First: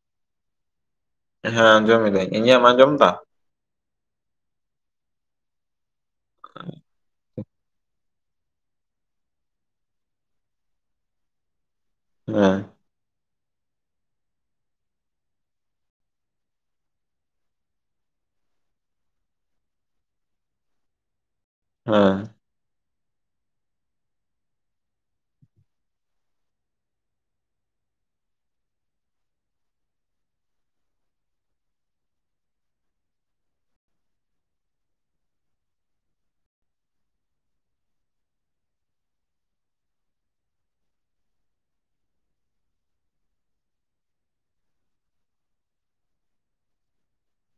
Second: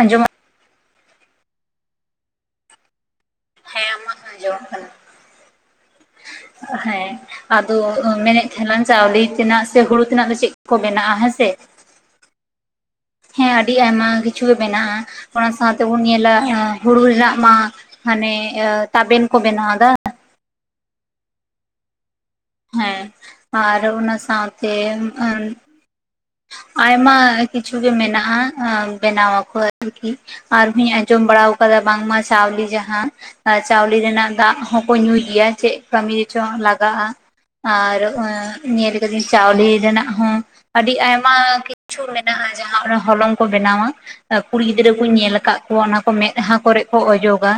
ᱟᱸᱡᱚᱢ ᱦᱮᱸ ᱚᱢᱤᱫᱟᱹᱧ ᱤᱧᱟᱹᱜ ᱢᱟ ᱡᱚᱢ ᱮᱫᱟ? ᱦᱮᱸ ᱟᱢᱟᱜ ᱠᱚ ᱟᱧᱡᱚᱢ ᱠᱟᱱᱟ ᱦᱮᱸ ᱟᱫᱚ ᱢᱮᱱᱮᱫ ᱛᱟᱦᱮᱱᱟ ᱪᱟᱣᱞᱮ ᱛᱮᱱᱟᱜ ᱥᱮ ᱦᱩᱲᱩ ᱛᱮᱱᱟᱜ ᱫᱚ ᱪᱮᱫ ᱠᱚ ᱠᱚ ᱵᱮᱱᱟᱜᱼᱟ ᱦᱮᱸᱥᱮ ᱦᱮᱸ ᱦᱮᱸ ᱟᱹᱰᱤ ᱟᱭᱢᱟ ᱠᱤᱪᱷᱩ ᱜᱮ ᱢᱮᱱᱟᱜᱼᱟ, ᱚᱱᱟ ᱥᱟᱶᱛᱮᱵᱚᱱ ᱧᱮᱞᱟ ᱦᱩᱲᱩ ᱨᱮᱱᱟᱜ ᱢᱟ ᱢᱟᱱᱮ ᱛᱟᱵᱮᱱ ᱠᱚ ᱵᱮᱱᱟᱣ-ᱫᱟ᱾ ᱦᱮᱸ ᱦᱮᱸ ᱟᱨ ᱚᱱᱟ ᱥᱟᱶᱛᱮ ᱟᱭᱢᱟ ᱠᱤᱪᱷᱩ ᱜᱮ ᱢᱮᱱᱟᱜᱼᱟ ᱵᱮᱱᱟ ᱟᱠᱚ ᱟᱨᱠᱤ ᱟᱨᱦᱚᱧ ᱟᱸᱡᱚᱢ ᱵᱟᱲᱟᱣ ᱠᱟᱫᱟ ᱵᱟᱝᱢᱟ ᱪᱟᱣᱞᱤ ᱡᱟᱦᱟᱸ ᱟᱨ ᱪᱟᱣᱞᱮ ᱨᱮᱱᱟᱜ ᱫᱟᱜ ᱦᱚᱸᱠᱚ ᱧᱩᱭ ᱜᱮᱭᱟ ᱪᱮᱫ ᱠᱟᱹᱢᱤ ᱨᱮᱪᱚ ᱞᱟᱜᱟᱜᱼᱟ᱾ ᱟᱨ ᱦᱚᱸ ᱧᱮᱞ ᱟᱠᱟᱫᱟᱹᱧ ᱪᱟᱣᱞᱤ ᱨᱮᱱᱟᱜ ᱦᱚᱸ, ᱟᱹᱰᱤ ᱟᱭᱢ ᱟᱭᱢᱟ ᱠᱤᱪᱷᱩ ᱢᱮᱱᱟᱜᱼᱟ᱾ ᱡᱟᱦᱟᱸ ᱦᱚᱞᱚᱝ ᱠᱚ ᱵᱮᱱᱟᱣᱟ ᱠᱩᱲᱤ ᱜᱤᱫᱽᱨᱟᱹ ᱠᱩᱧ ᱧᱮᱞ ᱟᱠᱟᱫ ᱠᱚᱣᱟ ᱚᱱᱟ ᱠᱚ ᱢᱮᱸᱫᱦᱟ ᱠᱚᱨᱮᱜ ᱠᱚ ᱚᱡᱚᱜᱟ᱾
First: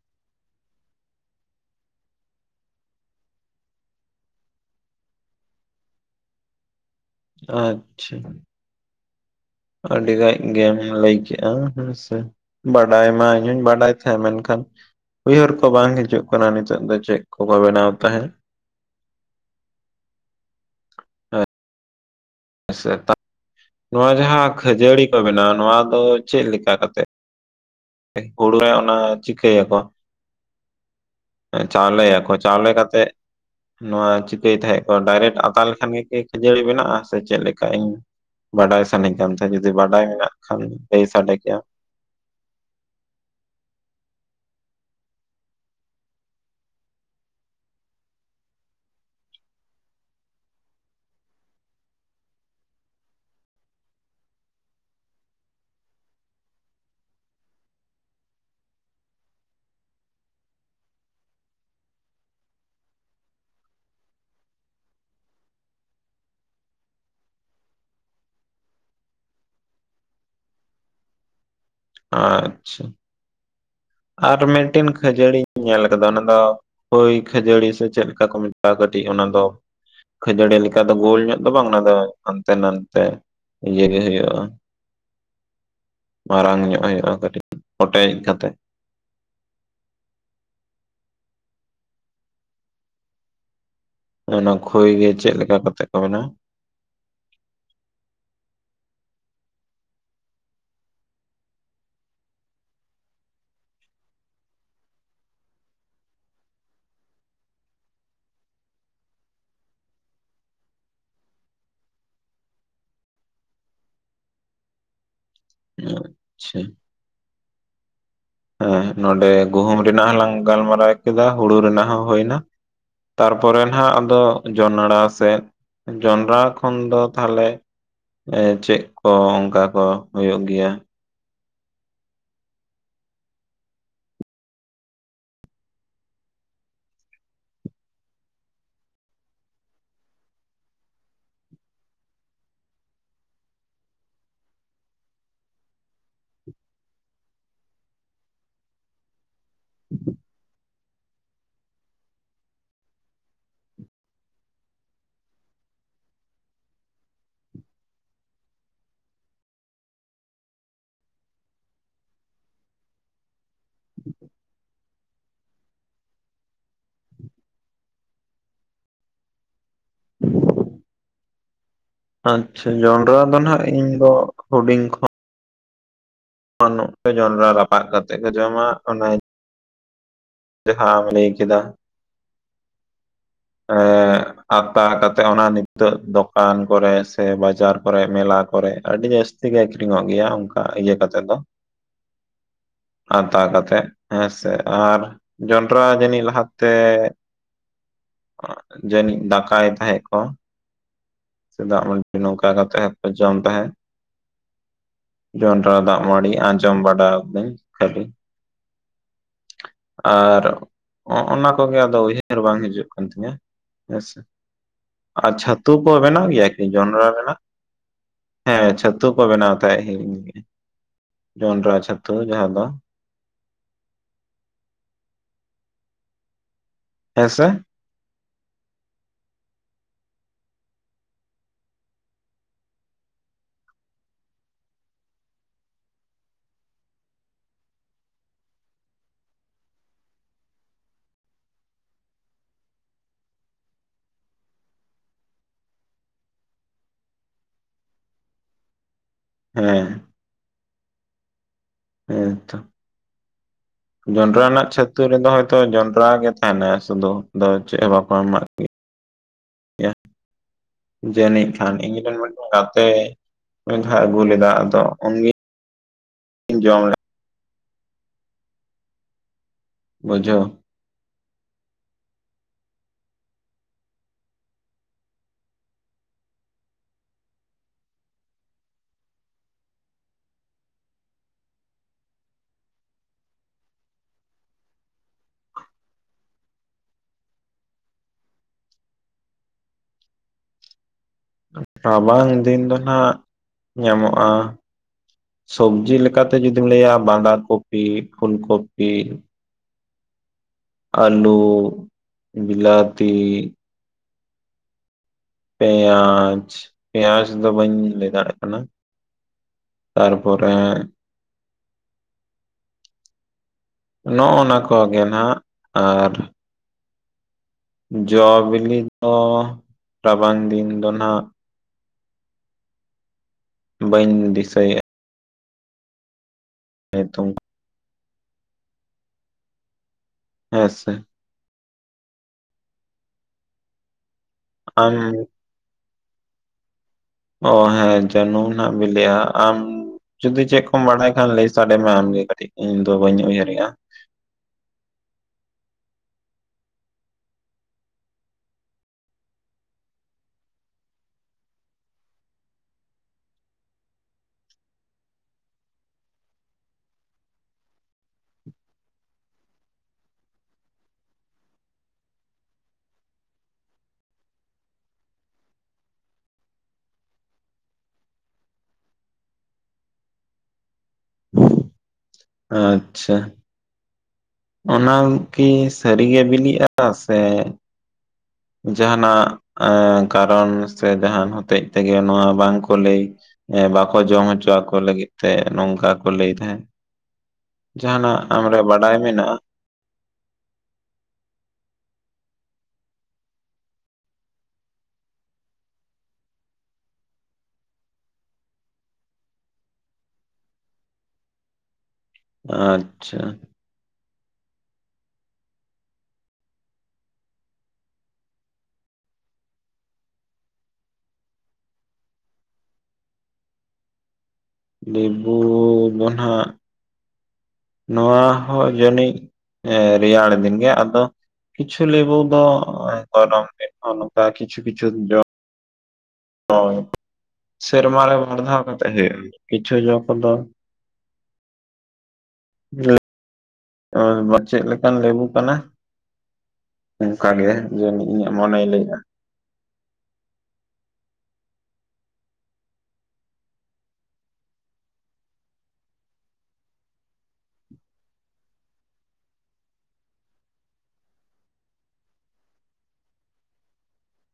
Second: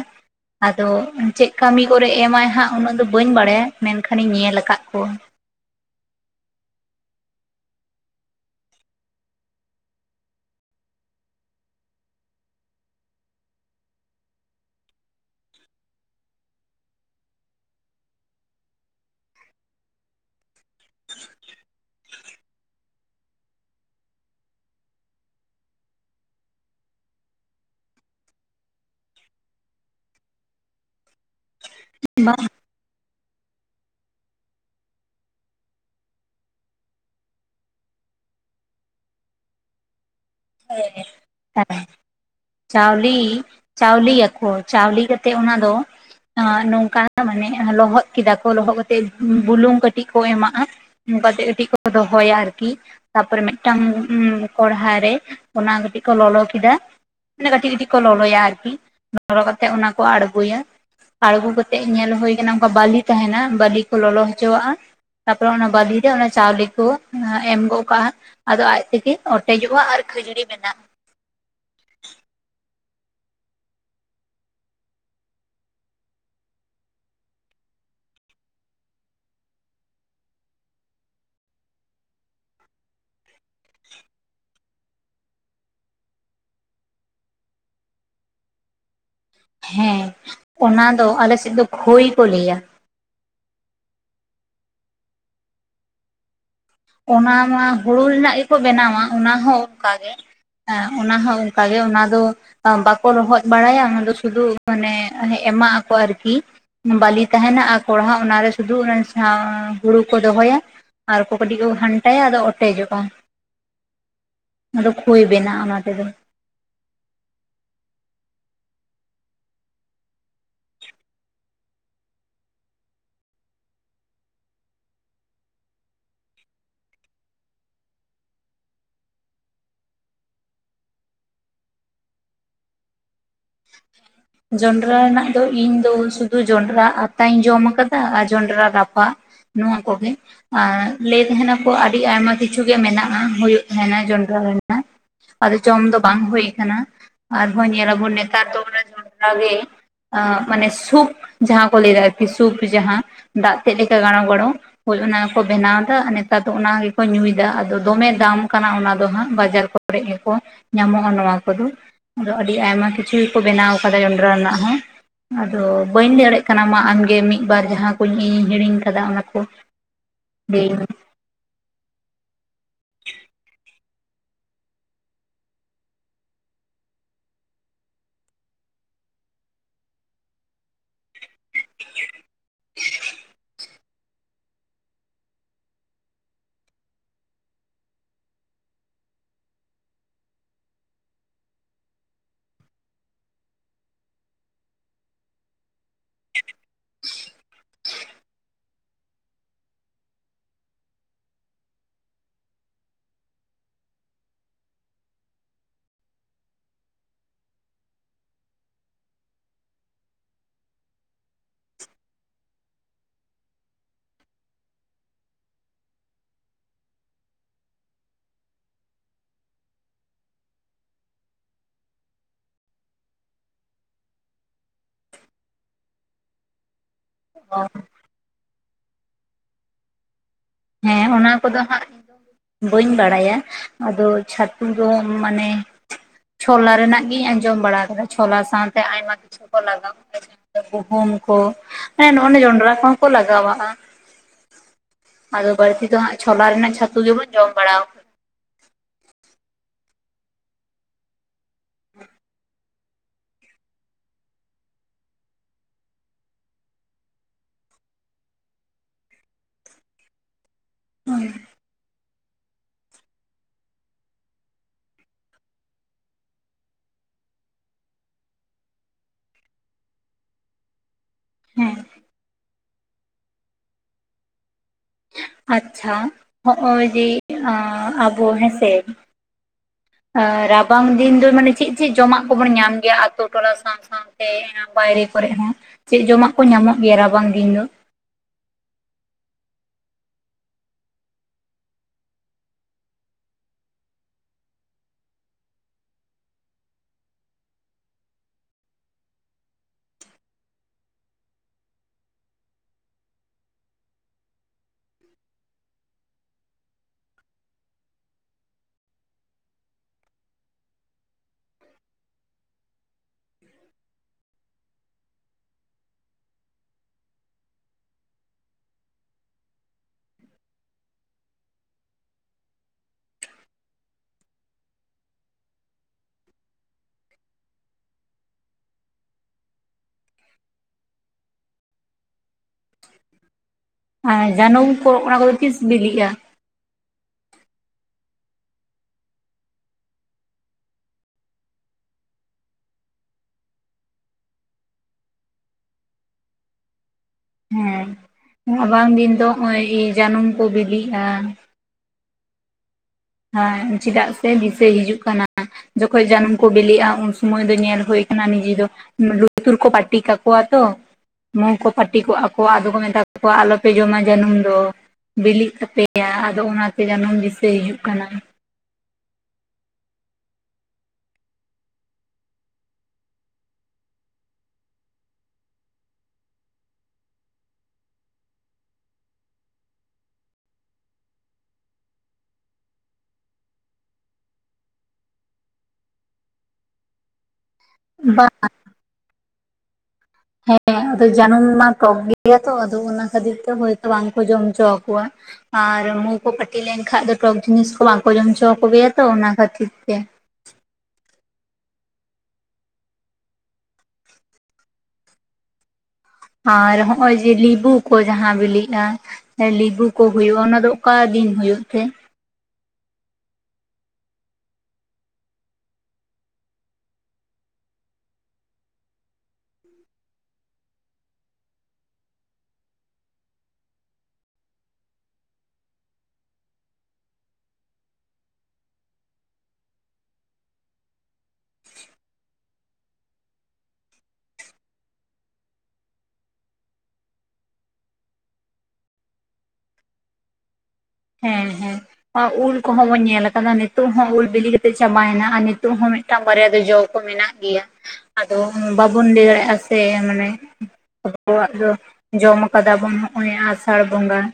ᱟᱫᱚ ᱪᱮᱫ ᱠᱟᱹᱢᱤ ᱠᱚᱨᱮ ᱮᱢᱟᱭ ᱦᱟᱸᱜ ᱩᱱᱟᱹᱜ ᱫᱚ ᱵᱟᱹᱧ ᱵᱟᱲᱟᱭᱟ ᱢᱮᱱᱠᱷᱟᱱᱤᱧ ᱧᱮᱞ ᱟᱠᱟᱫ ᱠᱚᱣᱟ᱾ ᱟᱪᱪᱷᱟ ᱟᱹᱰᱤ ᱜᱟᱜ ᱜᱮ ᱞᱟᱹᱭ ᱠᱮᱫᱮᱜᱼᱟ ᱦᱮᱸᱥ ᱵᱟᱰᱟᱭ ᱢᱟ ᱤᱧ ᱦᱚᱸᱧ ᱵᱟᱰᱟᱭ ᱛᱟᱦᱮᱸ ᱢᱮᱱᱠᱷᱟᱱ ᱩᱭᱦᱟᱹᱨ ᱠᱚ ᱵᱟᱝ ᱦᱤᱡᱩᱜ ᱠᱟᱱᱟ ᱱᱤᱛᱚᱜ ᱫᱚ ᱪᱮᱫ ᱠᱚᱠᱚ ᱵᱮᱱᱟᱣ ᱛᱟᱦᱮᱸᱫ ᱥᱮᱛᱟ ᱱᱚᱣᱟ ᱡᱟᱦᱟᱸ ᱠᱷᱟᱹᱡᱟᱹᱲᱤ ᱠᱚ ᱵᱮᱱᱟ ᱱᱚᱣᱟ ᱫᱚ ᱪᱮᱫ ᱞᱮᱠᱟ ᱠᱟᱛᱮ ᱦᱩᱲᱩ ᱨᱮ ᱚᱱᱟ ᱪᱤᱠᱟᱹᱭᱟᱠᱚ ᱪᱟᱣᱞᱮᱭᱟᱠᱚ ᱵᱟᱝ ᱪᱟᱣᱞᱮ ᱠᱟᱛᱮ ᱱᱚᱣᱟ ᱪᱤᱠᱟᱹᱭ ᱛᱟᱦᱮᱸ ᱠᱚ ᱰᱟᱭᱨᱮᱠᱴ ᱟᱛᱟ ᱞᱮᱠᱷᱟᱱ ᱜᱮᱠᱤ ᱠᱷᱟᱹᱡᱟᱹᱲᱤ ᱵᱮᱱᱟ-ᱟ ᱪᱮᱫ ᱞᱮᱠᱟ ᱤᱧ ᱵᱟᱰᱟᱭ ᱥᱟᱱᱟᱧ ᱠᱟᱱ ᱛᱟᱦᱮᱸᱱᱟ ᱡᱩᱫᱤ ᱵᱟᱰᱟᱭ ᱢᱮᱱᱟᱜ ᱛᱮ ᱦᱮ [unintelligible] ᱪᱟᱣᱞᱮ ᱪᱟᱣᱞᱮᱭᱟᱠᱚ ᱪᱟᱣᱞᱮ ᱠᱟᱛᱮᱫ ᱚᱱᱟ ᱫᱚ ᱱᱚᱝᱠᱟ ᱢᱟᱱᱮ ᱞᱚᱦᱚᱫ ᱠᱮᱫᱟ ᱠᱚ ᱞᱚᱦᱚᱫ ᱠᱟᱛᱮᱜ ᱵᱩᱞᱩᱝ ᱠᱟᱴᱤᱡ ᱠᱚ ᱮᱢᱟᱜᱼᱟ᱾ ᱚᱱᱠᱟᱛᱮ ᱠᱟᱹᱴᱤᱡ ᱠᱚ ᱫᱚᱦᱚᱭᱟ ᱟᱨᱠᱤ ᱛᱟᱯᱚᱨᱮ ᱢᱤᱫᱴᱟᱝ ᱠᱚᱲᱦᱟᱮ ᱚᱱᱟ ᱠᱟᱹᱴᱤᱡ ᱠᱚ ᱞᱚᱞᱚ ᱠᱮᱫᱟ ᱢᱮ ᱠᱟᱹᱴᱤᱡ ᱠᱟᱹᱴᱤᱡ ᱠᱚ ᱞᱚᱞᱚᱭᱟ ᱟᱨᱠᱤ ᱞᱚᱞᱚ ᱠᱟᱛᱮᱜ ᱚᱱᱟ ᱠᱚ ᱟᱬᱜᱚᱭᱟ᱾ ᱟᱬᱜᱚ ᱠᱟᱛᱮᱜ ᱧᱮᱞ ᱦᱳ ᱟᱠᱟᱱᱟ᱾ ᱚᱱᱠᱟ ᱵᱟᱹᱞᱤ ᱛᱟᱦᱮᱱᱟ, ᱵᱟᱹᱞᱤ ᱠᱚ ᱞᱚᱞᱚ ᱦᱚᱪᱚᱣᱟᱜᱼᱟ᱾ ᱛᱟᱯᱚᱨᱮ ᱚᱱᱟ ᱵᱟᱞᱤᱨᱮ ᱚᱱᱟ ᱪᱟᱣᱞᱮ ᱠᱚ ᱮᱢ ᱜᱚᱜ ᱠᱟᱜᱼᱟ᱾ ᱟᱫᱚ ᱟᱡ ᱛᱮᱜᱮ ᱚᱴᱮᱡᱚᱜᱼᱟ ᱟᱨ ᱠᱷᱟᱹᱡᱲᱤ ᱵᱮᱱᱟᱜᱼᱟ᱾ ᱟᱪᱪᱷᱟ ᱟᱨ ᱢᱤᱫᱴᱮᱱ ᱠᱷᱟᱹᱡᱟᱹᱲᱤᱧ ᱧᱮᱞ ᱟᱠᱟᱫᱟ ᱚᱱᱟ ᱫᱚ ᱦᱚᱭ ᱠᱷᱟᱹᱡᱟᱹᱲᱤ ᱥᱮ ᱪᱮᱫ ᱞᱮᱠᱟ ᱠᱚ ᱢᱮᱛᱟᱜᱼᱟ? ᱠᱟᱹᱴᱤᱡ ᱚᱱᱟ ᱫᱚ ᱠᱷᱟᱹᱡᱟᱹᱲᱤ ᱞᱮᱠᱟ ᱫᱚ ᱜᱳᱞ ᱧᱚᱜ ᱫᱚ ᱵᱟᱝ ᱚᱱᱟ ᱫᱚ ᱦᱟᱱᱛᱮ ᱱᱟᱱᱛᱮ ᱤᱭᱟᱹ ᱜᱤ ᱦᱩᱭᱩᱜᱼᱟ᱾ ᱢᱟᱨᱟᱝ ᱧᱚᱜ ᱦᱩᱭᱩᱜᱼᱟ ᱠᱟᱹᱴᱤᱡ ᱚᱴᱮᱡ ᱠᱟᱛᱮᱫ᱾ ᱦᱮᱸ ᱚᱱᱟ ᱫᱚ ᱟᱞᱮᱥᱮᱫ ᱫᱚ ᱠᱷᱳᱭ ᱠᱚ ᱞᱟᱹᱭᱟ᱾ ᱚᱱᱟ ᱠᱷᱚᱭ ᱜᱮ ᱪᱮᱫ ᱞᱮᱠᱟ ᱠᱟᱛᱮᱜ ᱠᱚ ᱵᱮᱱᱟᱣᱟ ᱚᱱᱟ ᱢᱟ ᱦᱩᱲᱩ ᱨᱮᱱᱟᱜ ᱜᱮᱠᱚ ᱵᱮᱱᱟᱣᱟ ᱚᱱᱟ ᱦᱚ ᱚᱱᱠᱟᱜᱮ ᱦᱮᱸ ᱚᱱᱟ ᱦᱚᱸ ᱚᱱᱠᱟᱜᱮ ᱚᱱᱟ ᱫᱚ ᱵᱟᱠᱚ ᱨᱚᱦᱚᱫ ᱵᱟᱲᱟᱭᱟ ᱚᱱᱟ ᱫᱚ ᱥᱩᱫᱷᱩ ᱢᱟᱱᱮ ᱮᱢᱟᱜ ᱟᱠᱚ ᱟᱨᱠᱤ ᱵᱟᱞᱤ ᱛᱟᱦᱮᱱᱟ ᱟᱨ ᱠᱚᱲᱦᱟ ᱚᱱᱟᱨᱮ ᱥᱩᱫᱩ ᱦᱩᱲᱩ ᱠᱚ ᱫᱚᱦᱚᱭᱟ ᱟᱨ ᱠᱟᱹᱴᱤᱡ ᱠᱚ ᱜᱷᱟᱱᱴᱟᱭᱟ ᱟᱫᱚ ᱚᱴᱮᱡᱚᱜᱼᱟ, ᱟᱫᱚ ᱠᱷᱳᱭ ᱵᱮᱱᱟᱜᱼᱟ᱾ ᱚᱱᱟ ᱛᱮᱫᱚ ᱪᱷᱟ᱾ ᱦᱮᱸ ᱱᱚᱸᱰᱮ ᱜᱩᱦᱩᱢ ᱨᱮᱱᱟᱜ ᱦᱚᱸᱞᱟᱟᱝ ᱜᱟᱞᱢᱟᱨᱟᱣ ᱠᱮᱫᱟ ᱦᱩᱲᱩ ᱨᱮᱱᱟᱜ ᱦᱚᱸ ᱦᱩᱭᱱᱟ᱾ ᱛᱟᱨᱯᱚᱨᱮ ᱦᱟᱜ ᱱᱟᱜ ᱟᱫᱚ ᱡᱚᱱᱲᱟ ᱥᱮᱫ ᱡᱚᱱᱰᱨᱟ ᱠᱷᱚᱱ ᱫᱚ ᱛᱟᱦᱚᱞᱮ ᱪᱮᱫ ᱠᱚ ᱚᱱᱠᱟ ᱠᱚ ᱦᱩᱭᱩᱜ ᱜᱮᱭᱟ [inaudible] ᱡᱚᱸᱰᱨᱟ ᱨᱮᱱᱟᱜ ᱫᱚ ᱤᱧ ᱫᱚ ᱥᱩᱫᱷᱩ ᱡᱚᱸᱰᱨᱟ ᱟᱛᱟᱧ ᱡᱚᱢ ᱟᱠᱟᱫᱟ ᱟᱨ ᱡᱚᱸᱰᱨᱟ ᱨᱟᱯᱟᱜ ᱱᱚᱣᱟ ᱠᱚᱜᱮ ᱟᱨ ᱞᱟᱹᱭ ᱛᱟᱦᱮᱱᱟᱠᱚ ᱟᱹᱰᱤ ᱟᱭᱢᱟ ᱠᱤᱪᱷᱩ ᱜᱮ ᱢᱮᱱᱟᱜᱼᱟ, ᱦᱩᱭᱩᱜ ᱛᱟᱦᱮᱱᱟ ᱡᱚᱱᱰᱨᱟ ᱨᱮᱱᱟᱜ ᱟᱫᱚ ᱡᱚᱢ ᱫᱚ ᱵᱟᱝ ᱦᱩᱭ ᱟᱠᱟᱱᱟ ᱟᱨᱦᱚᱸ ᱧᱮᱞᱟᱵᱚᱱ ᱱᱮᱛᱟᱨ ᱫᱚ ᱚᱱᱟ ᱡᱚᱱᱰᱨᱟ ᱜᱮ [inaudible] ᱢᱟᱱᱮ ᱥᱩᱯ, ᱡᱟᱦᱟᱸ ᱠᱚ ᱞᱟᱹᱭᱟ ᱟᱨᱠᱤ ᱥᱩᱯ ᱡᱟᱦᱟᱸ ᱫᱟᱜ ᱛᱮᱫ ᱞᱮᱠᱟ ᱜᱟᱲᱚ ᱜᱚᱲᱚ ᱦᱚᱭ ᱚᱱᱟᱠᱚ ᱵᱮᱱᱟᱣ ᱮᱫᱟ, ᱟᱨ ᱱᱮᱛᱟᱨ ᱫᱚ ᱚᱱᱟ ᱜᱮᱠᱚ ᱧᱩᱭᱮᱫᱟ, ᱟᱫᱚ ᱫᱚᱢᱮ ᱫᱟᱢ ᱠᱟᱱᱟ ᱚᱱᱟ ᱫᱚ ᱦᱟᱸᱜ ᱵᱟᱡᱟᱨ ᱠᱚᱨᱮ ᱠᱚᱨᱮ ᱜᱮᱠᱚ ᱧᱟᱢᱚᱜᱼᱟ ᱱᱚᱣᱟ ᱠᱚᱫᱚ ᱟᱫᱚ ᱟᱹᱰᱤ ᱟᱭᱢᱟ ᱠᱤᱪ ᱠᱤᱪᱩ ᱠᱚ ᱵᱮᱱᱟᱣ ᱟᱠᱟᱫᱟ ᱡᱚᱱᱰᱨᱟ ᱨᱮᱱᱟᱜ ᱦᱚᱸ ᱟᱫᱚ ᱵᱟᱹᱧ ᱞᱟᱹᱭ ᱫᱟᱲᱮᱭᱟᱜ ᱠᱟᱱᱟ ᱢᱟ ᱟᱢᱜᱮ ᱢᱤᱫᱵᱟᱨ ᱡᱟᱦᱟᱸ ᱠᱚᱧ ᱦᱤᱲᱤᱧ ᱠᱟᱫᱟ ᱚᱱᱟ ᱠᱚ [inaudible] ᱦᱮᱸ ᱟᱪᱪᱷᱟ, ᱡᱚᱱᱰᱨᱟ ᱫᱚ ᱱᱟᱜ ᱤᱧ ᱫᱚ ᱦᱩᱰᱤᱧ ᱠᱷᱚᱱ ᱡᱚᱱᱰᱨᱟ ᱨᱟᱯᱟᱜ ᱠᱟᱛᱮ ᱠᱚ ᱡᱚᱢᱟ ᱡᱟᱦᱟ ᱞᱟᱹᱭ ᱠᱮᱫᱟ ᱮ ᱟᱛᱟ ᱠᱟᱛᱮᱜ, ᱚᱱᱟ ᱱᱤᱛᱚᱜ ᱫᱚᱠᱟᱱ ᱠᱚᱨᱮ ᱥᱮ ᱵᱟᱡᱟᱨ ᱠᱚᱨᱮ ᱢᱮᱞᱟ ᱠᱚᱨᱮ ᱟᱹᱰᱤ ᱡᱟᱹᱥᱛᱤ ᱡᱟᱹᱥᱛᱤ ᱜᱮ ᱟᱹᱷᱨᱤᱧᱚᱜ ᱜᱮᱭᱟ ᱚᱱᱠᱟ ᱤᱭᱟᱹ ᱠᱟᱛᱮ ᱫᱚ ᱟᱛᱟ ᱠᱟᱛᱮᱫ ᱦᱮᱸ ᱥᱮ ᱟᱨ ᱡᱚᱱᱰᱨᱟ ᱡᱟᱹᱱᱤᱡ ᱞᱟᱦᱟᱛᱮ ᱡᱟᱹᱱᱤᱜ ᱫᱟᱠᱟ ᱭᱮᱫ ᱛᱟᱦᱮ ᱠᱚ ᱥᱮ ᱫᱟᱜ ᱢᱟᱹᱰᱤ ᱱᱚᱠᱟ ᱛᱟᱦᱮᱸ ᱦᱚ ᱡᱚᱢ ᱛᱟᱦᱮᱸ ᱡᱚᱸᱰᱨᱟ ᱫᱟᱜ ᱢᱟᱹᱲᱤ ᱟᱸᱡᱚᱢ ᱵᱟᱲᱟ ᱟᱹᱠᱟᱹᱧ ᱠᱷᱟᱹᱞᱤ ᱟᱨᱜ ᱚᱱᱟ ᱠᱚᱜᱮ ᱟᱫᱚ ᱩᱭᱦᱟᱹᱨ ᱵᱟᱝ ᱦᱤᱡᱩᱜ ᱠᱟᱱ ᱛᱤᱧᱟᱹ ᱦᱮᱪᱮ, ᱪᱷᱟᱹᱛᱩ ᱠᱚ ᱵᱮᱱᱟᱣ ᱜᱮᱭᱟᱠᱤ ᱡᱚᱱᱰᱨᱟ ᱨᱮᱱᱟᱜ, ᱦᱮᱸ ᱪᱷᱟᱹᱛᱩ ᱠᱚ ᱵᱮᱱᱟᱣ ᱛᱟᱦᱮᱸ ᱦᱤᱲᱤᱧ ᱜᱮ ᱡᱚᱱᱰᱨᱟ ᱪᱟᱹᱛᱩ ᱡᱟᱦᱟᱸ ᱫᱚ ᱦᱮᱸᱥᱮ ᱢᱮ ᱦᱮᱸ ᱚᱱᱟ ᱠᱚᱫᱚ ᱦᱟᱸᱜ ᱫᱚ ᱵᱟᱹᱧ ᱵᱟᱲᱟᱭᱟ, ᱟᱫᱚ ᱪᱷᱟᱹᱛᱩ ᱫᱚ ᱢᱟᱱᱮ ᱪᱷᱳᱞᱟ ᱨᱮᱱᱟᱜ ᱜᱤᱧ ᱟᱸᱡᱚᱢ ᱵᱟᱲᱟ ᱟᱠᱟᱫᱟ, ᱪᱷᱳᱞᱟ ᱥᱟᱶᱛᱮ ᱟᱭᱢᱟ ᱠᱤᱪᱷᱩ ᱠᱚ ᱞᱟᱜᱟᱣ ᱜᱩᱦᱩᱢ ᱠᱚ, ᱮᱢᱱᱚᱜ ᱡᱚᱱᱰᱨᱟ ᱠᱚᱦᱚᱸ ᱠᱚ ᱞᱟᱜᱟᱣᱟᱜᱼᱟ ᱟᱫᱚ ᱵᱟᱹᱲᱛᱤ ᱫᱚ ᱦᱜ ᱪᱷᱚᱞᱟ ᱨᱮᱱᱟᱜ ᱪᱷᱟᱹᱛᱩ ᱜᱮᱵᱚᱱ ᱡᱚᱢ ᱵᱟᱲᱟᱣ ᱦᱮᱸ ᱦᱮᱛᱚ [inaudible] ᱡᱚᱱᱰᱨᱟ ᱨᱮᱱᱟᱜ ᱪᱷᱟᱹᱛᱩ ᱨᱮᱫᱚ ᱦᱚᱭᱛᱚ ᱡᱚᱱᱰᱨᱟ ᱜᱮ ᱛᱟᱦᱮᱱᱟ ᱥᱩᱫᱩ, ᱪᱮᱫ ᱦᱚᱸ ᱵᱟᱠᱚ ᱮᱢᱟᱜ ᱠᱭᱟ [unintelligible] ᱡᱟᱹᱱᱤᱡ ᱠᱷᱟᱱ ᱤᱧ ᱨᱮᱱ ᱢᱤᱫᱴᱮᱱ ᱜᱟᱛᱮ ᱢᱤᱫ ᱫᱷᱟᱣ ᱟᱹᱜᱩ ᱞᱮᱫᱟ ᱟᱫᱚ ᱩᱱ ᱤᱧ ᱡᱚᱢ ᱵᱡᱷᱚ ᱦᱮᱸ ᱟᱪᱪᱷᱟ, ᱦᱚᱜᱼᱚᱭ ᱡᱮ ᱟᱵᱚ ᱦᱮᱸᱥᱮ [inaudible] ᱟ ᱨᱟᱵᱟᱝ ᱫᱤᱱ ᱫᱚ ᱢᱟᱱᱮ ᱪᱮᱫ ᱪᱮᱫ ᱡᱚᱢᱟᱜ ᱠᱚᱵᱚᱱ ᱧᱟᱢ ᱜᱮᱭᱟ ᱟᱛᱳ ᱴᱚᱞᱟ ᱥᱟᱶ ᱥᱟᱶ ᱥᱮ ᱵᱟᱭᱨᱮ ᱠᱚᱨᱮ ᱦᱚᱸ ᱪᱮᱫ ᱡᱚᱢᱟᱜ ᱠᱚ ᱧᱟᱢᱚᱜ ᱜᱮᱭᱟ ᱨᱟᱵᱟᱝ ᱫᱤᱱ ᱫᱚ ᱨᱟᱵᱟᱝ ᱫᱤᱱ ᱫᱚ ᱱᱟᱜ, ᱧᱟᱢᱚᱜᱼᱟ ᱥᱚᱵᱡᱤ ᱞᱮᱠᱟᱛᱮ ᱡᱩᱫᱤᱢ ᱞᱟᱹᱭᱟ, ᱵᱟᱸᱫᱷᱟ ᱠᱚᱯᱤ, ᱯᱷᱩᱞ ᱠᱚᱯᱤ ᱟᱹᱞᱩ, ᱵᱤᱞᱟᱹᱛᱤ ᱯᱮᱭᱟᱡᱽ, ᱯᱮᱭᱟᱡᱽ ᱫᱚ ᱵᱟᱹᱧ ᱞᱟᱹᱭ ᱫᱟᱲᱮᱭᱟᱜ ᱠᱟᱱᱟ ᱛᱟᱨᱯᱚᱨᱮ ᱱᱚᱜᱼᱚᱱᱟ ᱠᱚᱜᱮ ᱱᱟᱦᱱᱟᱜ ᱟᱨ ᱾ ᱡᱚ ᱵᱤᱞᱤ ᱫᱚ ᱨᱟᱵᱟᱝ ᱫᱤᱱ ᱫᱚ ᱦᱟᱜ ᱾ ᱵᱟᱹᱧ ᱫᱤᱥᱟᱹᱭᱮᱫ ᱾ ᱦᱮ ᱛᱷᱚᱝ ᱦᱮᱸ ᱥᱮ ᱟᱨ ᱡᱟᱹᱱᱩᱢ ᱠᱚ ᱟᱢ ᱚᱱᱟ ᱠᱚᱫᱚ ᱛᱤᱥ ᱵᱤᱞᱤᱜᱼᱟ ᱚ ᱦᱮᱸ ᱡᱟᱱᱩᱢ ᱦᱟᱹ ᱵᱤᱞᱤᱜ-ᱟ ᱟᱢ ᱡᱩᱚᱫᱤ ᱪᱮᱫ ᱠᱚᱢ ᱵᱟᱲᱟᱭ ᱠᱷᱟᱱ ᱞᱟᱹᱭ ᱥᱟᱰᱮ ᱢᱮ ᱟᱢᱜᱮ ᱠᱟᱹᱴᱤᱡ? ᱤᱧ ᱫᱚ ᱵᱟᱹᱧ ᱩᱭᱦᱟᱹᱨᱜᱼᱟ ᱾ ᱦᱮᱸ ᱨᱟᱵᱟᱝ ᱫᱤᱱ ᱫᱚ ᱱᱚᱜ-ᱚᱭ ᱡᱟᱹᱱᱩᱢ ᱠᱚ ᱵᱤᱞᱤᱜᱼᱟ ᱦᱮᱸ ᱪᱮᱫᱟᱜ ᱥᱮ ᱫᱤᱥᱟᱹᱭ ᱦᱤᱡᱩᱜ ᱠᱟᱱᱟ ᱾ ᱡᱚᱠᱷᱚᱱ ᱡᱟᱹᱱᱩᱢ ᱠᱚ ᱵᱤᱞᱤᱜᱼᱟ ᱩᱱ ᱥᱩᱚᱢᱚᱭ ᱫᱚ ᱧᱮᱞ ᱦᱩᱭᱳ ᱟᱠᱟᱱᱟ ᱱᱤᱡᱮ ᱫᱚᱻ ᱞᱩᱛᱩᱨ ᱠᱚ ᱯᱟᱴᱤ ᱠᱟᱠᱚᱣᱟ ᱛᱚᱻ ᱢᱩ ᱠᱚ ᱯᱟᱹᱴᱤ ᱠᱚᱜᱼᱟ ᱠᱚ ᱟᱫᱚ ᱠᱚ ᱢᱮᱛᱟ ᱠᱚᱣᱟ ᱟᱞᱚᱯᱮ ᱡᱚᱢᱟ ᱡᱟᱹᱱᱩᱢ ᱫᱚᱻ ᱵᱤᱞᱤᱜ ᱛᱟᱯᱮᱭᱟ ᱟᱫᱚ ᱚᱱᱟᱛᱮ ᱡᱟᱱᱩᱢ ᱫᱤᱥᱟᱹᱭ ᱦᱤᱡᱩᱜ ᱠᱟᱱᱟ ᱾ ᱟᱪᱷᱟ ᱚᱱᱟ ᱠᱤ ᱥᱟᱹᱨᱤᱜᱮ ᱵᱤᱞᱤᱜᱼᱟ ᱥᱮᱻ ᱡᱟᱦᱟᱱᱟᱜ ᱠᱟᱨᱚᱱ ᱥᱮ ᱡᱟᱦᱟᱱ ᱦᱚᱛᱮᱡ ᱛᱮᱜᱮ ᱱᱚᱣᱟ ᱵᱟᱝᱠᱚ ᱞᱟᱹᱭ᱾ ᱦᱮᱸᱵᱟᱠᱚ ᱡᱚᱢ ᱦᱚᱪᱚ ᱟᱠᱚ ᱞᱟᱹᱜᱤᱫ ᱛᱮ ᱱᱚᱝᱠᱟ ᱠᱚ ᱞᱟᱹᱭ ᱛᱟᱦᱮᱸᱫ ᱾ ᱡᱟᱦᱱᱟᱜ ᱵᱟ ᱟᱢᱨᱮ ᱵᱟᱰᱟᱭ ᱢᱮᱱᱟᱜᱼᱟ ᱾ ᱦᱮᱸ ᱟᱫᱚ ᱡᱟᱹᱱᱩᱢ ᱢᱟ ᱴᱚᱠ ᱜᱮᱭᱟ ᱛᱚ ᱟᱫᱚ ᱚᱱᱟ ᱠᱷᱟᱹᱛᱤᱨ ᱛᱮ ᱦᱭᱛᱚ ᱵᱟᱝᱠᱚ ᱡᱚᱢ ᱦᱚᱪᱚ ᱟᱠᱚᱣᱟ ᱾ ᱟᱨ ᱢᱩ ᱠᱚ ᱯᱟᱹᱴᱤ ᱞᱮᱱᱠᱷᱟᱱᱡ ᱫᱚ ᱴᱚᱠ ᱡᱤᱱᱤᱥ ᱠᱚ ᱵᱟᱝᱠᱚ ᱡᱚᱢᱪᱚ ᱟᱠ ᱠᱚᱜᱮᱭᱟ ᱛᱚ ᱚᱱᱟ ᱠᱷᱟᱹᱛᱤᱨ ᱛᱮᱻ ᱟᱪᱪᱷᱟ ᱟᱨ ᱦᱚᱸᱜ ᱚᱭ ᱡᱮ ᱞᱤᱵᱩ ᱠᱚ ᱡᱟᱦᱟᱸ ᱵᱤᱞᱤᱜᱼᱟ ᱞᱮᱵᱩ ᱠᱚ ᱦᱳᱭᱳᱜᱼᱟ ᱚᱱᱟ ᱫᱚ ᱚᱠᱟ ᱫᱤᱱ ᱦᱳᱭᱩᱜ ᱛᱮᱻ ᱞᱮᱵᱩ ᱫᱚ ᱱᱟᱦᱟᱜ ᱱᱚᱣᱟ ᱦᱚᱸ ᱡᱟᱹᱱᱤᱡ ᱨᱮᱭᱟᱲ ᱫᱤᱱ ᱜᱮ ᱟᱫᱚᱻ ᱠᱤᱪᱩ ᱞᱮᱵᱩ ᱫᱚ ᱜᱚᱨᱚᱢ ᱫᱤᱱ ᱦᱚᱸ ᱱᱚᱱᱠᱟ ᱠᱤᱪᱷᱩ ᱠᱤᱪᱷᱩ ᱡᱚ ᱻ ᱦᱳᱭ ᱥᱮᱨᱢᱟ ᱨᱮ ᱵᱟᱨ ᱫᱷᱟᱣ ᱠᱟᱛᱮ ᱦᱩᱭᱩᱜᱼᱟ ᱠᱤᱪᱷᱩ ᱡᱚ ᱠᱚᱫᱚᱻ [inaudible] [unintelligible] ᱪᱮᱫ ᱞᱮᱠᱟᱱ ᱞᱮᱵᱩ ᱠᱟᱱᱟ ᱾ ᱚᱱᱠᱟ ᱜᱮ ᱡᱮ ᱤᱧᱟᱹᱜ ᱢᱚᱱᱮᱭ ᱞᱟᱹᱭᱮᱜᱼᱟ ᱾ ᱦᱮᱸ ᱦᱮᱸ ᱚ ᱩᱞ ᱠᱚᱦᱚᱸ ᱵᱚᱱ ᱧᱮᱞ ᱟᱠᱟᱫᱟ ᱱᱤᱛᱚᱜ ᱦᱚᱸ ᱩᱞ ᱵᱤᱞᱤ ᱠᱟᱛᱮᱜ ᱪᱟᱵᱟᱭᱮᱱᱟ ᱟᱨ ᱱᱤᱛᱚᱜ ᱦᱚᱸ ᱢᱮᱫ ᱢᱤᱫ ᱴᱟᱝ ᱵᱟᱨᱭᱟ ᱫᱚ ᱡᱚ ᱠᱚ ᱢᱮᱱᱟᱜ ᱜᱮᱭᱟ ᱟᱫᱚ ᱵᱟᱵᱚᱱ ᱞᱟᱹᱭ ᱫᱟᱲᱮᱭᱟᱜᱼᱟ ᱥᱮ ᱢᱟᱱᱮᱻ ᱟᱵᱚᱣᱟᱜ ᱫᱚ ᱡᱚᱢ ᱠᱟᱫᱟ ᱵᱚᱱ ᱱᱚᱜ ᱚᱭ ᱟᱥᱟᱲ ᱵᱚᱸᱜᱟ ᱾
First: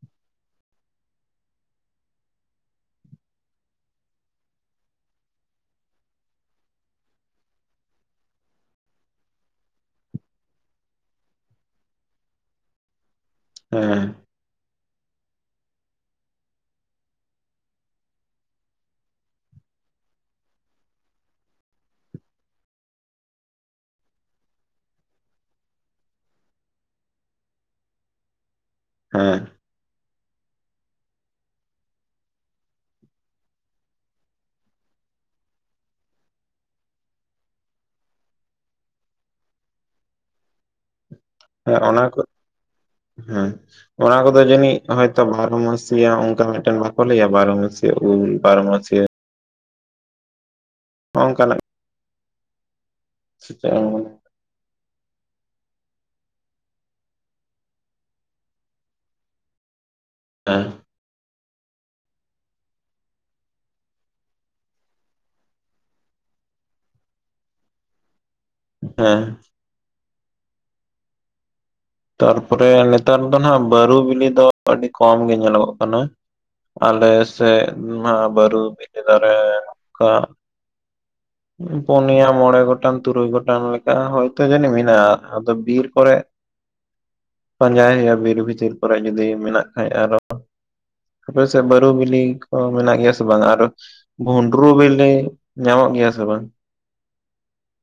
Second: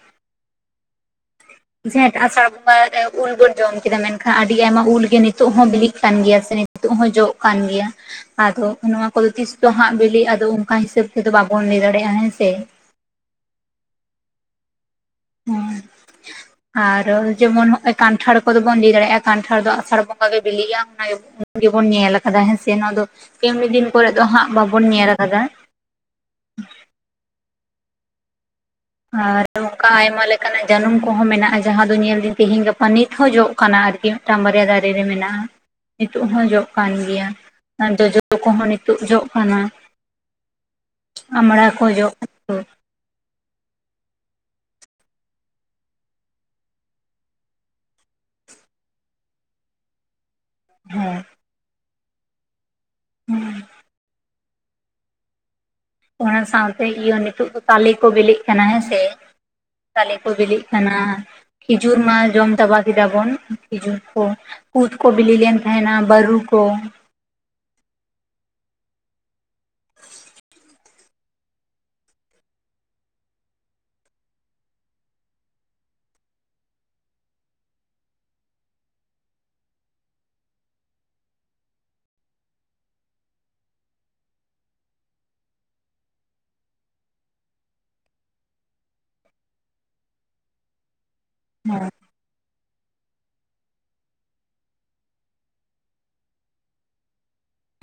[inaudible] ᱦᱮᱸ ᱟᱥᱟᱲ ᱵᱚᱸᱜᱟ ᱩᱞ ᱵᱚᱱ ᱡᱚᱢ ᱠᱮᱫᱟ ᱢᱮᱱᱠᱷᱟᱱ ᱟᱹᱰᱤ ᱟᱭᱢᱟ ᱩᱞᱜᱮ ᱱᱤᱛᱚᱜ ᱦᱚᱸ ᱵᱤᱞᱤᱜ ᱠᱟᱱ ᱜᱮᱭᱟ ᱥᱮ ᱾ ᱱᱤᱛᱜ ᱦᱚᱸ ᱡᱚᱜ ᱠᱟᱱ ᱜᱮᱭᱟ ᱟᱫᱚ ᱱᱚᱶᱟ ᱠᱚᱫᱚ ᱛᱤᱥ ᱪᱦᱟᱸᱜ ᱵᱤᱞᱤ ᱟᱫᱚ ᱚᱱᱠᱟ ᱦᱤᱥᱟᱹᱵ ᱛᱮᱫᱚ ᱵᱟᱵᱚᱱ ᱞᱟᱹᱭ ᱫᱟᱲᱮᱭᱟᱜᱼᱟ ᱦᱮᱸᱥᱮᱻ ᱦᱮᱸ ᱦᱮᱸ [inaudible] ᱟᱨ ᱡᱮᱢᱚᱱ ᱦᱚᱸᱜᱼᱚᱭ ᱠᱟᱱᱴᱷᱟᱲ ᱠᱚᱫᱚ ᱵᱚᱱ ᱤᱫ ᱫᱟᱲᱮᱭᱟᱜᱼᱟ ᱠᱟᱱᱴᱷᱟᱲ ᱫᱚ ᱟᱥᱟᱲ ᱵᱚᱸᱜᱟ ᱜᱮ ᱵᱤᱞᱤᱜᱼᱟ ᱚᱱᱟ ᱾ ᱜᱮᱵᱚᱱ ᱧᱮᱞ ᱟᱠᱟᱫᱟ ᱦᱮᱸ ᱥᱮ ᱱᱚᱶᱟ ᱫᱚ ᱠᱢᱱᱤ ᱫᱤᱱ ᱠᱚᱨᱮᱫ ᱫᱚ ᱦᱟᱸᱜ ᱵᱟᱵᱚᱱ ᱧᱮᱞ ᱟᱠᱟᱫᱟ ᱾ ᱦᱮᱸ ᱟᱨ [unintelligible] ᱚᱱᱠᱟ ᱟᱭᱢᱟ ᱞᱮᱠᱟᱱᱟᱜ ᱡᱟᱹᱱᱩᱢ ᱠᱚᱦᱚᱸ ᱢᱮᱱᱟᱜᱼᱟ ᱡᱟᱦᱟᱸ ᱫᱚ ᱧᱮᱞ ᱫᱟᱹᱧ ᱛᱤᱦᱤᱧ ᱜᱟᱯᱟ ᱱᱤᱛ ᱦᱚᱸ ᱡᱚᱜ ᱠᱟᱱᱟ ᱟᱨᱠᱤ ᱾ ᱢᱤᱫ ᱴᱟᱝ ᱵᱟᱨᱤᱭᱟ ᱫᱟᱨᱮ ᱨᱮ ᱢᱮᱱᱟᱜᱼᱟ ᱱᱤᱛᱚᱜ ᱦᱚᱸ ᱡᱚᱜ ᱠᱟᱱ ᱜᱮᱭᱟ ᱟᱨ ᱡᱚᱻᱡᱚ ᱠᱚᱦᱚᱸ ᱱᱤᱛᱳᱜ ᱡᱚᱜ ᱠᱟᱱ ᱜᱮᱭᱟ ᱾ ᱦᱮᱸ ᱚᱱᱟ ᱡᱚᱜ ᱠᱚ ᱠᱟᱱᱟ, ᱦᱮᱸᱻ ᱚᱱᱟ ᱠᱚᱫᱚ ᱡᱟᱹᱱᱤᱡ ᱦᱚᱭᱛᱚ ᱵᱟᱨᱚ ᱢᱟᱥᱤᱭᱟ ᱚᱱᱠᱟ ᱢᱤᱫᱴᱮᱱ ᱵᱟᱠᱚ ᱞᱟᱹᱭᱟ ᱵᱟᱨᱚ ᱢᱟᱥᱤᱭᱟ ᱩᱞ ᱵᱟᱨᱚ ᱢᱟᱥᱤᱭᱟ ᱾ ᱦᱮᱸ ᱦᱚᱸᱜᱚᱝ ᱠᱟᱱᱟᱜ [inaudible] ᱚᱱᱟ ᱥᱟᱶᱛᱮ ᱤᱭᱟᱹ ᱱᱤᱛᱚᱜ ᱫᱚ ᱛᱟᱞᱮ ᱠᱚ ᱵᱤᱞᱤᱜ ᱠᱟᱱᱟ ᱦᱮᱸᱥᱮ ᱛᱟᱞᱮ ᱠᱚ ᱵᱤᱞᱤᱜ ᱦᱮᱸ ᱠᱟᱱᱟ ᱠᱷᱤᱡᱩᱨ ᱢᱟ ᱡᱚᱢ ᱪᱟᱵᱟ ᱠᱮᱫᱟ ᱵᱚᱱ ᱠᱷᱤᱡᱩᱨ ᱠᱚ ᱠᱩᱫ ᱠᱚ ᱵᱤᱞᱤ ᱞᱮᱱ ᱛᱟᱦᱮᱸᱱᱟ ᱵᱟᱹᱨᱩ ᱠᱚ ᱦᱮᱸ ᱛᱟᱨᱯᱚᱨᱮ ᱱᱮᱛᱟᱨ ᱫᱚ ᱱᱟᱦᱟᱜ ᱵᱟᱹᱨᱩ ᱵᱤᱞᱤ ᱫᱚ ᱟᱹᱰᱤ ᱠᱚᱢ ᱜᱮ ᱧᱮᱞᱚᱜᱚᱻᱜ ᱠᱟᱱᱟ ᱟᱞᱮ ᱥᱮᱫ ᱢᱟ ᱵᱟᱹᱨᱩ ᱵᱤᱞᱤ ᱫᱟᱨᱮ ᱱᱚᱝᱠᱟ [inaudible] ᱯᱩᱱᱭᱟ ᱢᱚᱬᱮ ᱜᱚᱴᱟᱝ ᱛᱩᱨᱩᱭ ᱜᱚᱴᱟᱝ ᱞᱮᱠᱟ ᱦᱚᱭᱛᱳ ᱡᱟᱹᱱᱤᱡ ᱢᱮᱱᱟᱜᱼᱟ ᱟᱫᱚ ᱵᱤᱨ ᱠᱚᱨᱮ ᱯᱟᱸᱡᱟᱭ ᱦᱩᱭᱩᱜᱼᱟ ᱵᱤᱨ ᱵᱷᱤᱛᱤᱨ ᱠᱚᱨᱮ ᱡᱩᱫᱤ ᱢᱮᱱᱟᱜ ᱠᱷᱟᱡ ᱟᱨ ᱟᱯᱮᱥᱮᱫ ᱵᱟᱹᱨᱩ ᱵᱤᱞᱤ ᱚ ᱢᱮᱱᱟᱜ ᱜᱮᱭᱟ ᱥᱮ ᱵᱟᱝ ᱟᱨ ᱵᱷᱸᱰᱨᱩ ᱵᱤᱞᱤ ᱧᱟᱢᱚᱜ ᱜᱮᱭᱟ ᱥᱮ ᱵᱟᱝ [unintelligible]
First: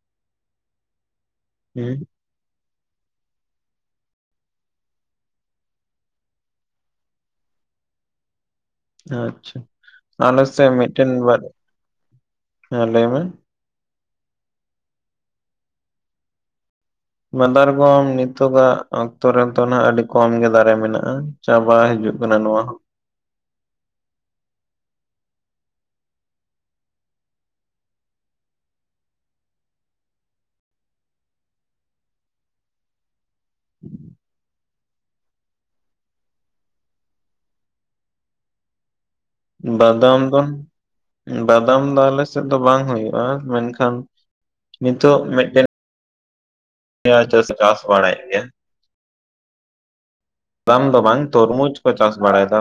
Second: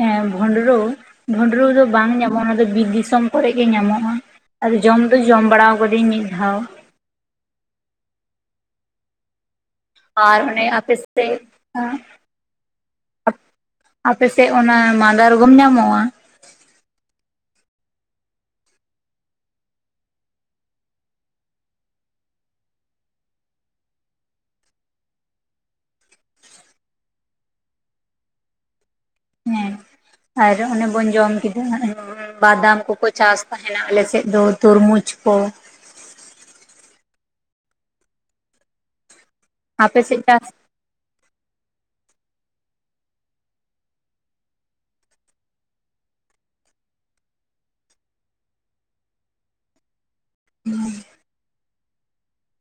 ᱦᱮᱸ ᱵᱷᱩᱸᱰᱨᱩ ᱵᱷᱩᱸᱰᱨᱩ ᱫᱚ ᱦᱩᱸ ᱵᱟᱝ ᱧᱟᱢᱚᱜᱼᱟ ᱚᱱᱟ ᱫᱚ ᱵᱤᱨ ᱫᱤᱥᱚᱢ ᱠᱚᱨᱮ ᱜᱮ ᱧᱟᱢᱚᱜᱼᱟ ᱟᱨ ᱡᱚᱢ ᱫᱚ ᱡᱚᱢ ᱵᱟᱲᱟ ᱟᱠᱟᱫᱟᱹᱧ ᱢᱤᱫ ᱫᱷᱟᱣ ᱟᱪᱪᱷᱟ ᱟᱨ ᱟᱞᱥᱮ ᱚᱱᱮ ᱟᱯᱮ ᱢᱤᱫᱴᱮᱱ ᱥᱮᱫ [unintelligible] ᱞᱟᱹᱭ ᱢᱮ ᱟᱯᱮᱥᱮᱫ ᱚᱱᱟ ᱢᱟᱫᱟᱨᱜᱚᱢ ᱧᱟᱢᱚᱜᱼᱟ ᱢᱟᱫᱟᱨᱜᱚᱢ ᱱᱤᱛᱚᱜᱟᱻᱜ ᱚᱠᱛᱚ ᱨᱮᱫᱚ ᱱᱟᱜ ᱟᱹᱰᱤ ᱠᱚᱢ ᱜᱮ ᱫᱟᱨᱮ ᱢᱮᱱᱟᱜᱼᱟ ᱪᱟᱵᱟ ᱦᱤᱡᱩᱜ ᱠᱟᱱᱟ ᱱᱚᱣᱟ ᱦᱚᱸ ᱦᱮᱸ ᱟᱨ ᱚᱱᱮ ᱵᱚᱱ ᱡᱚᱢ ᱠᱮᱫᱟ ᱵᱟᱫᱟᱢ ᱠᱚᱠᱚ [unintelligible] ᱪᱟᱥ ᱛᱟᱦᱮᱱᱟ ᱟᱞᱮᱥᱮᱫ ᱫᱚ ᱛᱚᱨᱢᱩᱡᱽ ᱠᱚ ᱟᱯᱮ ᱥᱮᱫ ᱵᱟᱫᱟᱢ ᱫᱚᱱ ᱪᱟᱥ ᱵᱟᱫᱟᱢ ᱫᱚ ᱟᱞᱮᱥᱮᱫ ᱫᱚ ᱵᱟᱝ ᱦᱩᱭᱩᱜᱼᱟ ᱢᱮᱱᱠᱷᱟᱱ ᱱᱤᱛᱚᱜ ᱢᱤᱫᱴᱮᱱ [inaudible] ᱪᱟᱥ ᱵᱟᱲᱟᱭᱮᱫ ᱜᱮᱭᱟ ᱵᱟᱝ ᱫᱚ ᱵᱟᱝ ᱛᱚᱨᱢᱩᱡᱽ ᱠᱚ ᱪᱟᱥ ᱵᱟᱲᱟᱭᱮᱫᱟ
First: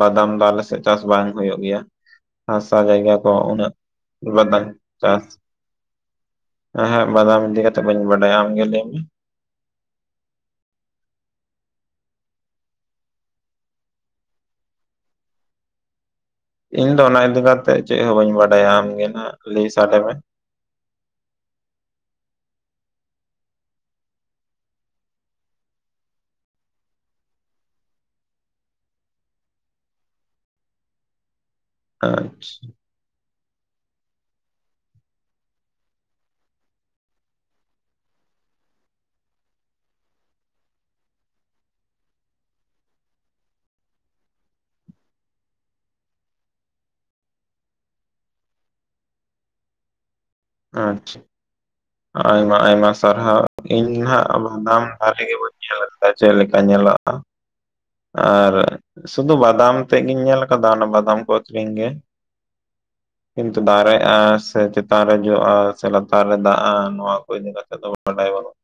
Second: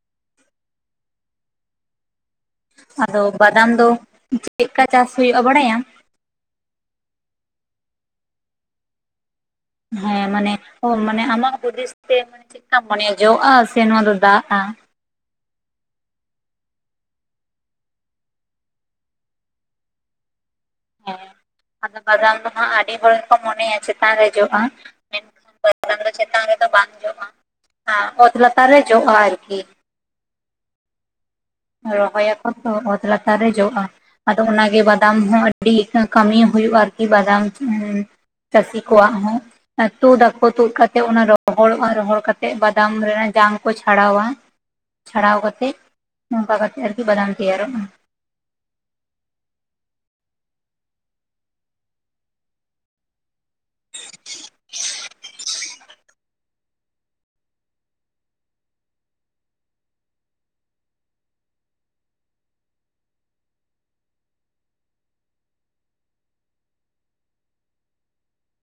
ᱵᱟᱫᱟᱢ ᱫᱚ ᱟᱞᱮ ᱥᱮᱫ ᱪᱟᱥ ᱵᱟᱝ ᱦᱩᱭᱩᱜ ᱜᱮᱭᱟ ᱦᱟᱥᱟ ᱡᱟᱭᱜᱟ ᱟᱫᱚ ᱠᱚ ᱩᱱᱟᱹᱜ ᱵᱟᱫᱟᱢ ᱫᱚ ᱪᱮᱫᱠᱟ [inaudible] ᱪᱟᱥ ᱦᱩᱭᱩᱜᱼᱟ ᱵᱟᱲᱟᱭᱟᱢ ᱮᱦᱮᱜ ᱵᱟᱫᱟᱢ ᱤᱫᱤ ᱠᱟᱛᱮᱜ ᱵᱟᱹᱧ ᱵᱟᱰᱟᱭᱟ ᱟᱢᱜᱮ ᱞᱟᱹᱭ ᱢᱮ ᱦᱮᱸ ᱢᱟᱱᱮ ᱳ ᱢᱟᱱᱮ ᱟᱢᱟᱜ ᱦᱩᱫᱤᱥ ᱛᱮ ᱪᱮᱜᱠᱟᱢ ᱢᱚᱱᱮᱭᱟ ᱡᱚᱜ ᱟ ᱥᱮ ᱱᱚᱣᱟ ᱫᱚ ᱫᱟᱜᱼᱟ ᱤᱧ ᱫᱚ ᱚᱱᱟ ᱤᱫᱤ ᱠᱟᱛᱮᱜ ᱪᱮᱫ ᱦᱚᱸ ᱵᱟᱹᱧ ᱵᱟᱰᱟᱭᱟ ᱟᱢ ᱜᱮ ᱱᱟᱦᱟᱜ ᱞᱟᱹᱭ ᱥᱟᱰᱮ ᱢᱮ ᱦᱮᱸ ᱟᱫᱚ ᱵᱟᱫᱟᱢ ᱫᱚ ᱱᱟᱦᱟᱸᱜ ᱟᱹᱰᱤ ᱦᱚᱲ ᱠᱚ ᱢᱚᱱᱮᱭᱟ ᱪᱮᱛᱟᱱ ᱨᱮ ᱡᱚᱜᱼᱟ [inaudible] [inaudible] ᱪᱮᱛᱟᱱ ᱨᱮᱫᱚ ᱵᱟᱝ ᱡᱚᱜᱼᱟ ᱚᱛ ᱞᱟᱛᱟᱨ ᱨᱮ ᱡᱚᱜᱼᱟ ᱟᱨᱠᱤ ᱨᱚᱦᱚᱭᱟ ᱠᱚ ᱟᱪᱪᱷᱟ ᱛᱚ ᱚᱛ ᱞᱟᱛᱟᱨ ᱨᱮ ᱡᱚᱜᱼᱟ ᱟᱫᱚ ᱚᱱᱟᱜᱮ ᱵᱟᱫᱟᱢ ᱦᱚᱸ ᱟᱹᱰᱤ ᱠᱟᱹᱢᱤ ᱦᱩᱭᱩᱜᱼᱟ ᱟᱨᱠᱤ ᱵᱟᱫᱟᱢ ᱩ ᱪᱟᱹᱥᱤ ᱠᱚᱣᱟᱜ ᱦᱚᱸ ᱛᱩᱫᱟᱠᱚ ᱛᱩᱫ ᱠᱟᱛᱮ ᱚᱱᱟ ᱫᱚ ᱨᱚᱦᱚᱲᱚᱜᱼᱟ ᱨᱚᱦᱚᱲ ᱠᱟᱛᱮ ᱵᱟᱫᱟᱢ ᱨᱮᱱᱟᱝ ᱡᱟᱝ ᱠᱚ ᱪᱷᱟᱲᱟᱣᱟ ᱪᱷᱟᱲᱟᱣ ᱠᱟᱛᱮᱫ ᱱᱚᱝᱠᱟ ᱠᱟᱛᱮᱫ ᱟᱨᱠᱤ ᱵᱟᱫᱟᱢ ᱛᱮᱭᱟᱨᱚᱜᱼᱟ ᱟᱪᱪᱷᱟ ᱟᱭᱢᱟ ᱟᱭᱢᱟ ᱥᱟᱨᱦᱟᱣ ᱤᱧ ᱦᱟᱜ ᱟᱵᱫᱟᱢ ᱵᱷᱟᱜᱤ ᱜᱮ ᱵᱟᱹᱧ ᱧᱮᱞ ᱟᱠᱟᱫᱟ ᱪᱮᱫ ᱞᱮᱠᱟ ᱧᱮᱞᱚᱜᱼᱟ [unintelligible] ᱟᱨ ᱥᱩᱫᱩ ᱵᱟᱫᱟᱢ ᱛᱮᱫ ᱜᱤᱧ ᱧᱮᱞ ᱟᱠᱟᱫᱟ ᱚᱱᱟ ᱵᱟᱫᱟᱢ ᱠᱚ ᱟᱠᱷᱨᱤᱧ ᱜᱮ ᱠᱤᱱᱛᱩ ᱫᱟᱨᱮ ᱟ ᱥᱮ ᱪᱮᱛᱟᱨ ᱨᱮ ᱡᱚ-ᱟ ᱥᱮ ᱞᱟᱛᱟᱨ ᱨᱮ ᱫᱟᱼᱟ [unintelligible] ᱟ ᱱᱚᱣᱟ ᱠᱚ ᱤᱫᱤ ᱠᱟᱛᱮᱜ ᱫᱚ ᱵᱟᱰᱟᱭ ᱵᱟᱹᱱᱩᱜᱼᱟ